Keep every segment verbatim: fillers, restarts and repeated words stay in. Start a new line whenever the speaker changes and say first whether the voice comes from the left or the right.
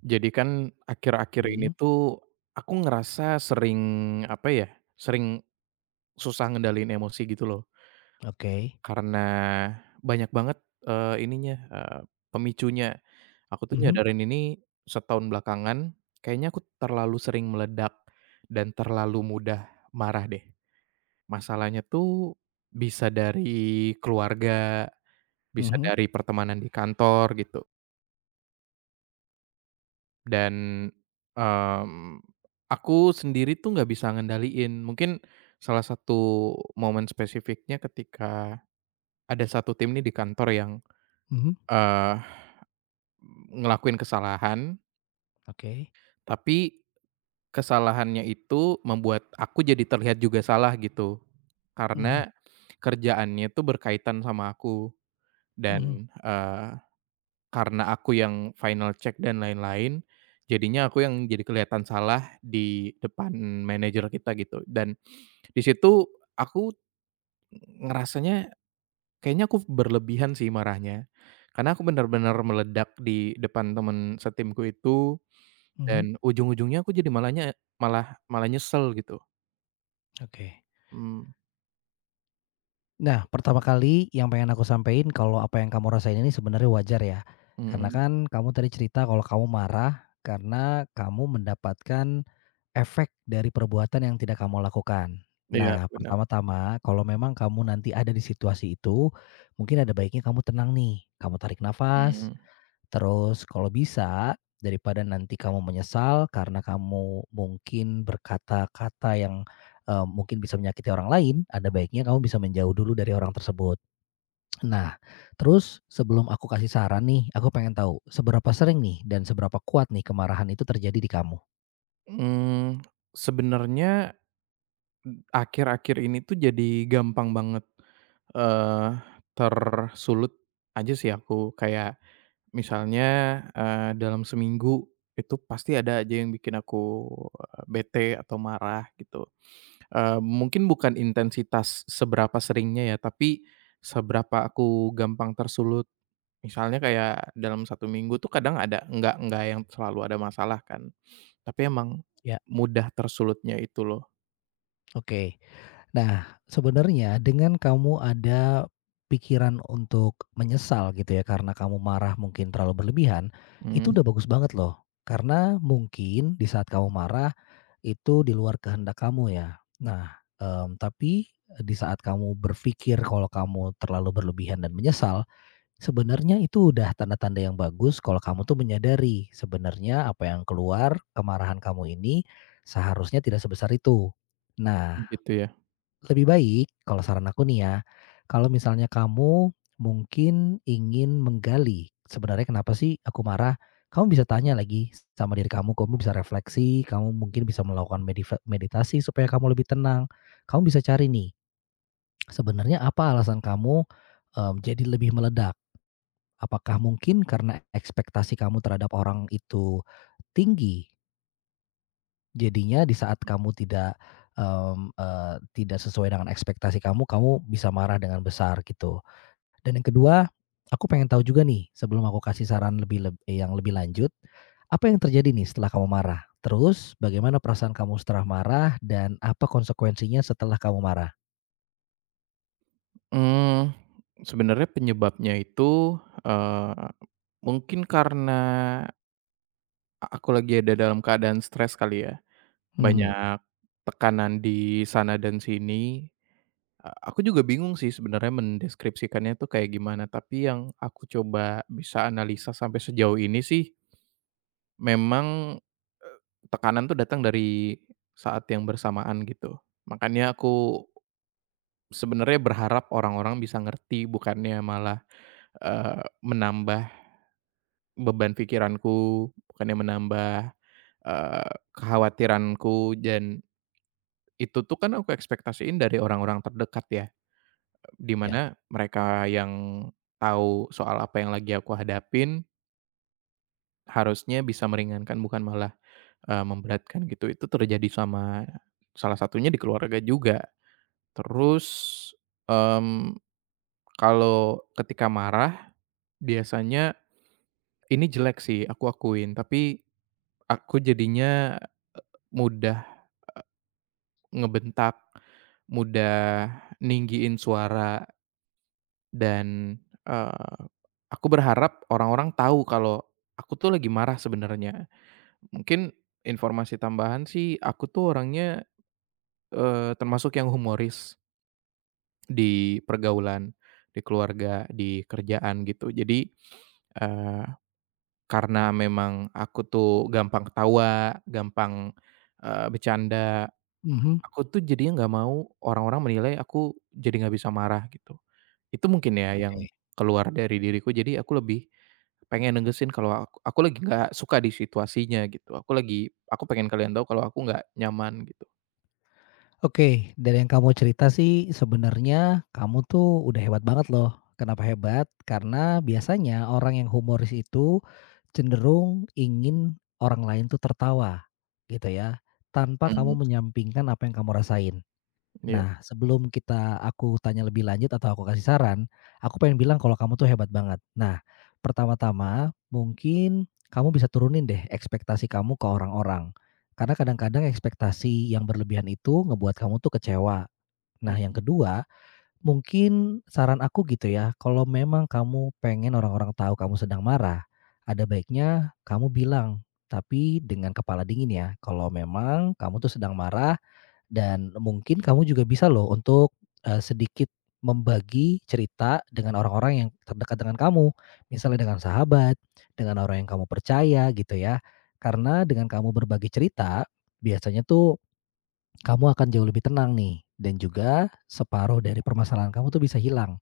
right: Jadi kan akhir-akhir ini
left: Mhm,
right: tuh aku ngerasa sering, apa ya, sering susah ngendaliin emosi gitu loh.
left: oke.
right: Karena banyak banget, eee, ininya, eee, pemicunya. Aku tuh
left: Mhm,
right: nyadarin ini setahun belakangan, kayaknya aku terlalu sering meledak dan terlalu mudah marah deh. Masalahnya tuh bisa dari keluarga, bisa
left: mhm,
right: dari pertemanan di kantor gitu. Dan, mmm, aku sendiri tuh nggak bisa ngendaliin. Mungkin salah satu momen spesifiknya ketika ada satu tim nih di kantor yang,
left: mhm,
right: eee, ngelakuin kesalahan,
left: oke.
right: tapi kesalahannya itu membuat aku jadi terlihat juga salah gitu.
left: Mhm,
right: Karena kerjaannya itu berkaitan sama aku
left: mhm,
right: dan, eee Karena aku yang final check dan lain-lain, jadinya aku yang jadi kelihatan salah di depan manajer kita gitu dan di situ aku ngerasanya kayaknya aku berlebihan sih marahnya, karena aku benar-benar meledak di depan temen setimku itu
left: mhm,
right: dan ujung-ujungnya aku jadi malahnya malah malah nyesel gitu.
left: oke.
right: Mmm,
left: Nah, pertama kali yang pengen aku sampein kalau apa yang kamu rasain ini sebenarnya wajar ya. Karena
right: mhm.
left: kan kamu tadi cerita kalau kamu marah karena kamu mendapatkan efek dari perbuatan yang tidak kamu lakukan.
right: Iya
left: Nah,
right: benar.
left: pertama-tama kalau memang kamu nanti ada di situasi itu, mungkin ada baiknya kamu tenang nih, kamu tarik nafas.
right: Mhm.
left: Terus kalau bisa, daripada nanti kamu menyesal karena kamu mungkin berkata-kata yang, eee, mungkin bisa menyakiti orang lain, ada baiknya kamu bisa menjauh dulu dari orang tersebut. Nah, terus sebelum aku kasih saran nih, aku pengen tahu seberapa sering nih dan seberapa kuat nih kemarahan itu terjadi di kamu?
right: Mmm, sebenarnya Mmm, akhir-akhir ini tuh jadi gampang banget, eee, tersulut aja sih aku. Kayak misalnya, eee, dalam seminggu itu pasti ada aja yang bikin aku, eee, bete atau marah gitu. Eee, mungkin bukan intensitas seberapa seringnya ya, tapi seberapa aku gampang tersulut. Misalnya kayak dalam satu minggu tuh kadang ada nggak nggak yang selalu ada masalah kan, tapi emang
left: Ya.
right: mudah tersulutnya itu loh.
left: Oke. Nah, sebenarnya dengan kamu ada pikiran untuk menyesal gitu ya, karena kamu marah mungkin terlalu berlebihan, itu
right: Mmm,
left: udah bagus banget loh. Karena mungkin di saat kamu marah itu di luar kehendak kamu ya. Nah, em, tapi di saat kamu berpikir kalau kamu terlalu berlebihan dan menyesal, sebenarnya itu udah tanda-tanda yang bagus kalau kamu tuh menyadari sebenarnya apa yang keluar kemarahan kamu ini seharusnya tidak sebesar itu. Nah,
right: gitu ya.
left: lebih baik kalau saran aku nih ya, kalau misalnya kamu mungkin ingin menggali, sebenarnya kenapa sih aku marah? Kamu bisa tanya lagi sama diri kamu, kamu bisa refleksi, kamu mungkin bisa melakukan mediva meditasi supaya kamu lebih tenang. Kamu bisa cari nih, sebenarnya apa alasan kamu, mmm, jadi lebih meledak? Apakah mungkin karena ekspektasi kamu terhadap orang itu tinggi? Jadinya di saat kamu tidak, mmm, eee, tidak sesuai dengan ekspektasi kamu, kamu bisa marah dengan besar gitu. Dan yang kedua, aku pengen tahu juga nih sebelum aku kasih saran lebih leb eh, yang lebih lanjut, apa yang terjadi nih setelah kamu marah? Terus bagaimana perasaan kamu setelah marah dan apa konsekuensinya setelah kamu marah?
right: Mmm, sebenarnya penyebabnya itu, eee, mungkin karena a aku lagi ada dalam keadaan stres kali ya,
left: Hmm.
right: banyak tekanan di sana dan sini. A aku juga bingung sih sebenarnya mendeskripsikannya tuh kayak gimana, tapi yang aku coba bisa analisa sampai sejauh ini sih memang, eee, tekanan tuh datang dari saat yang bersamaan gitu. Makanya aku sebenarnya berharap orang-orang bisa ngerti bukannya malah Eee, menambah beban pikiranku, bukannya menambah, eee, kekhawatiranku dan itu tuh kan aku ekspektasiin dari orang-orang terdekat ya, di
left: Ya,
right: mana mereka yang tahu soal apa yang lagi aku hadapin, harusnya bisa meringankan bukan malah, eee, memberatkan gitu. Itu terjadi sama salah satunya di keluarga juga. Terus, mmm, kalau ketika marah biasanya ini jelek sih aku akuin, tapi aku jadinya, e mudah ngebentak, mudah ninggiin suara dan, eee, aku berharap orang-orang tahu kalau aku tuh lagi marah sebenarnya. Mungkin informasi tambahan sih, aku tuh orangnya, eee, termasuk yang humoris di pergaulan, di keluarga, di kerjaan gitu. Jadi, eee, karena memang aku tuh gampang ketawa, gampang, eee, bercanda
left: mhm.
right: aku tuh jadinya nggak mau orang-orang menilai aku jadi nggak bisa marah gitu. Itu mungkin ya Mmm. yang
left: Oke.
right: keluar dari diriku, jadi aku lebih pengen negesin kalau aku aku lagi nggak suka di situasinya gitu, aku lagi aku pengen kalian tahu kalau aku nggak nyaman gitu.
left: Oke, dari yang kamu cerita sih sebenarnya kamu tuh udah hebat banget loh. Kenapa hebat? Karena biasanya orang yang humoris itu cenderung ingin orang lain tuh tertawa gitu ya, tanpa kamu
right: Mhm.
left: menyampingkan apa yang kamu rasain.
right: Iya,
left: Nah, sebelum kita aku tanya lebih lanjut atau aku kasih saran, aku pengen bilang kalau kamu tuh hebat banget. Nah, pertama-tama mungkin kamu bisa turunin deh ekspektasi kamu ke orang-orang. Karena kadang-kadang ekspektasi yang berlebihan itu ngebuat kamu tuh kecewa. Nah, yang kedua, mungkin saran aku gitu ya, kalau memang kamu pengen orang-orang tahu kamu sedang marah, ada baiknya kamu bilang, tapi dengan kepala dingin ya, kalau memang kamu tuh sedang marah dan mungkin kamu juga bisa loh untuk, eee, sedikit membagi cerita dengan orang-orang yang terdekat dengan kamu. Misalnya dengan sahabat, dengan orang yang kamu percaya gitu ya. Karena dengan kamu berbagi cerita, biasanya tuh kamu akan jauh lebih tenang nih dan juga separuh dari permasalahan kamu tuh bisa hilang.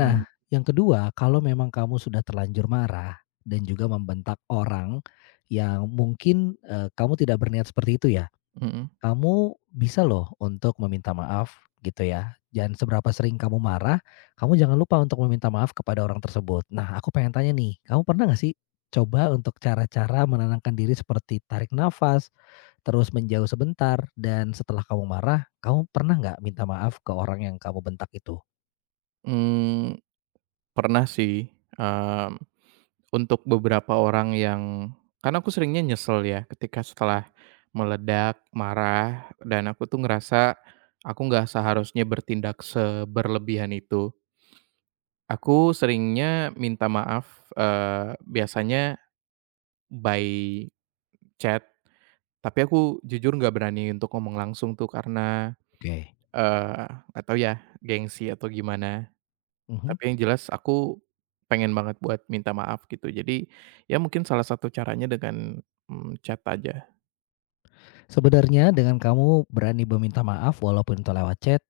left: Nah, yang kedua, kalau memang kamu sudah terlanjur marah dan juga membentak orang yang mungkin, eee, kamu tidak berniat seperti itu ya.
right: mhm,
left: Kamu bisa loh untuk meminta maaf gitu ya, dan seberapa sering kamu marah, kamu jangan lupa untuk meminta maaf kepada orang tersebut. Nah, aku pengen tanya nih, kamu pernah nggak sih coba untuk cara-cara menenangkan diri seperti tarik nafas, terus menjauh sebentar, dan setelah kamu marah, kamu pernah nggak minta maaf ke orang yang kamu bentak itu?
right: mmm, pernah sih, mmm untuk beberapa orang yang karena aku seringnya nyesel ya ketika setelah meledak, marah, dan aku tuh ngerasa aku nggak seharusnya bertindak seberlebihan itu. Aku seringnya minta maaf, eee, biasanya by chat, tapi aku jujur nggak berani untuk ngomong langsung tuh karena,
left: Oke.
right: eee, nggak tahu ya gengsi atau gimana.
left: Mhm.
right: Tapi yang jelas aku pengen banget buat minta maaf gitu. Jadi, ya mungkin salah satu caranya dengan, mmm, chat aja.
left: Sebenarnya dengan kamu berani meminta maaf walaupun itu lewat chat,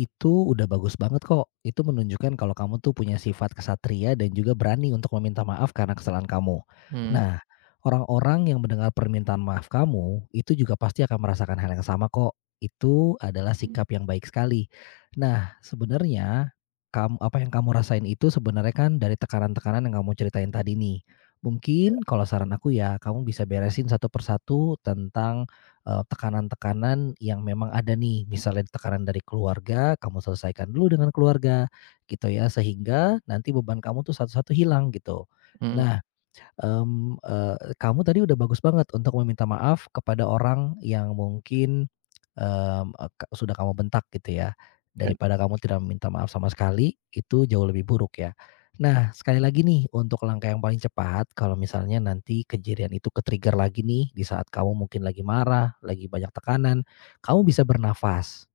left: itu udah bagus banget kok. Itu menunjukkan kalau kamu tuh punya sifat kesatria dan juga berani untuk meminta maaf karena kesalahan kamu.
right: Mhm.
left: Nah, orang-orang yang mendengar permintaan maaf kamu, itu juga pasti akan merasakan hal yang sama kok. Itu adalah sikap yang baik sekali. Nah, sebenarnya kamu apa yang kamu rasain itu sebenarnya kan dari tekanan-tekanan yang kamu ceritain tadi nih. Mungkin kalau saran aku ya, kamu bisa beresin satu persatu tentang eee, tekanan-tekanan yang memang ada nih, misalnya tekanan dari keluarga, kamu selesaikan dulu dengan keluarga gitu ya, sehingga nanti beban kamu tuh satu-satu hilang gitu.
right: Mhm.
left: Nah, mmm, eee, kamu tadi udah bagus banget untuk meminta maaf kepada orang yang mungkin, mmm, eee, ka sudah kamu bentak gitu ya,
right: Ya.
left: daripada kamu tidak meminta maaf sama sekali, itu jauh lebih buruk ya. Nah, sekali lagi nih untuk langkah yang paling cepat kalau misalnya nanti kejadian itu ke-trigger lagi nih di saat kamu mungkin lagi marah, lagi banyak tekanan, kamu bisa bernafas.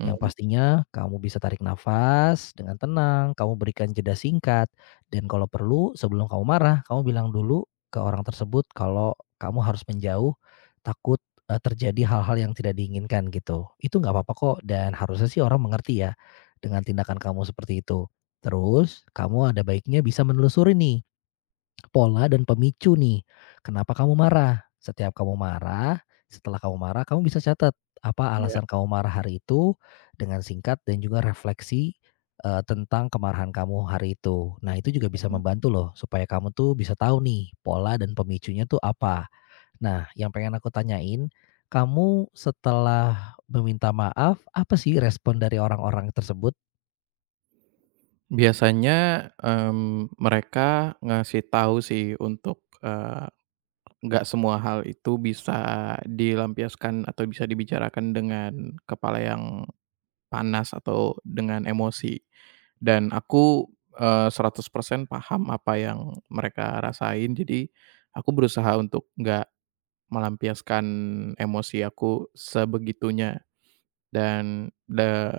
left: Yang pastinya kamu bisa tarik nafas dengan tenang, kamu berikan jeda singkat, dan kalau perlu sebelum kamu marah, kamu bilang dulu ke orang tersebut kalau kamu harus menjauh, takut, eee, terjadi hal-hal yang tidak diinginkan gitu. Itu nggak apa-apa kok dan harusnya sih orang mengerti ya dengan tindakan kamu seperti itu. Terus kamu ada baiknya bisa menelusuri nih pola dan pemicu nih, kenapa kamu marah. Setiap kamu marah, setelah kamu marah kamu bisa catat, apa
right: Iya.
left: alasan kamu marah hari itu, dengan singkat dan juga refleksi, eee, tentang kemarahan kamu hari itu. Nah itu juga bisa membantu loh, supaya kamu tuh bisa tahu nih, pola dan pemicunya tuh apa. Nah yang pengen aku tanyain, kamu setelah meminta maaf, apa sih respon dari orang-orang tersebut?
right: Biasanya, mmm, mereka ngasih tahu sih untuk, eee, nggak semua hal itu bisa dilampiaskan atau bisa dibicarakan dengan kepala yang panas atau dengan emosi. Dan aku, eee, seratus persen paham apa yang mereka rasain, jadi aku berusaha untuk nggak melampiaskan emosi aku sebegitunya. Dan the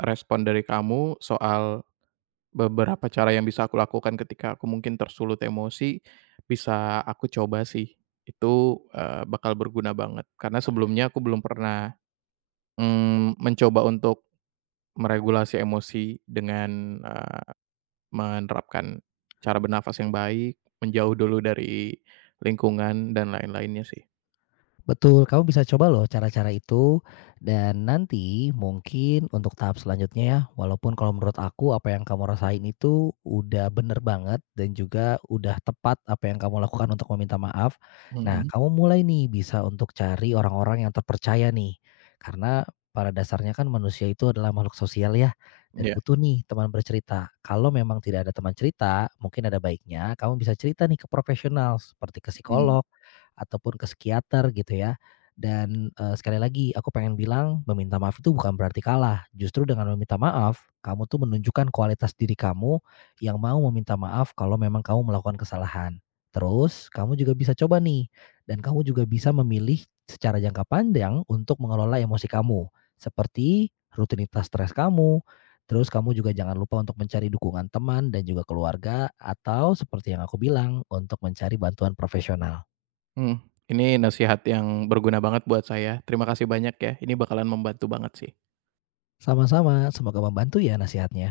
right: respon dari kamu soal beberapa cara yang bisa aku lakukan ketika aku mungkin tersulut emosi, bisa aku coba sih. Itu, eee, bakal berguna banget, karena sebelumnya aku belum pernah, mmm, mencoba untuk meregulasi emosi dengan, eee, menerapkan cara bernafas yang baik, menjauh dulu dari lingkungan dan lain-lainnya sih.
left: Betul, kamu bisa coba loh cara-cara itu dan nanti mungkin untuk tahap selanjutnya ya, walaupun kalau menurut aku apa yang kamu rasain itu udah bener banget dan juga udah tepat apa yang kamu lakukan untuk meminta maaf. Nah,
right: Mhm.
left: kamu mulai nih bisa untuk cari orang-orang yang terpercaya nih. Karena pada dasarnya kan manusia itu adalah makhluk sosial ya dan
right: Iya.
left: butuh nih teman bercerita. Kalau memang tidak ada teman cerita, mungkin ada baiknya kamu bisa cerita nih ke profesional seperti ke
right: Mhm.
left: psikolog ataupun ke psikiater gitu ya. Dan, eee, sekali lagi aku pengen bilang meminta maaf itu bukan berarti kalah, justru dengan meminta maaf, kamu tuh menunjukkan kualitas diri kamu yang mau meminta maaf kalau memang kamu melakukan kesalahan. Terus kamu juga bisa coba nih dan kamu juga bisa memilih secara jangka panjang untuk mengelola emosi kamu, seperti rutinitas stres kamu, terus kamu juga jangan lupa untuk mencari dukungan teman dan juga keluarga atau seperti yang aku bilang untuk mencari bantuan profesional.
right: Mhm, ini nasihat yang berguna banget buat saya. Terima kasih banyak ya, ini bakalan membantu banget sih.
left: Sama-sama, semoga membantu ya nasihatnya.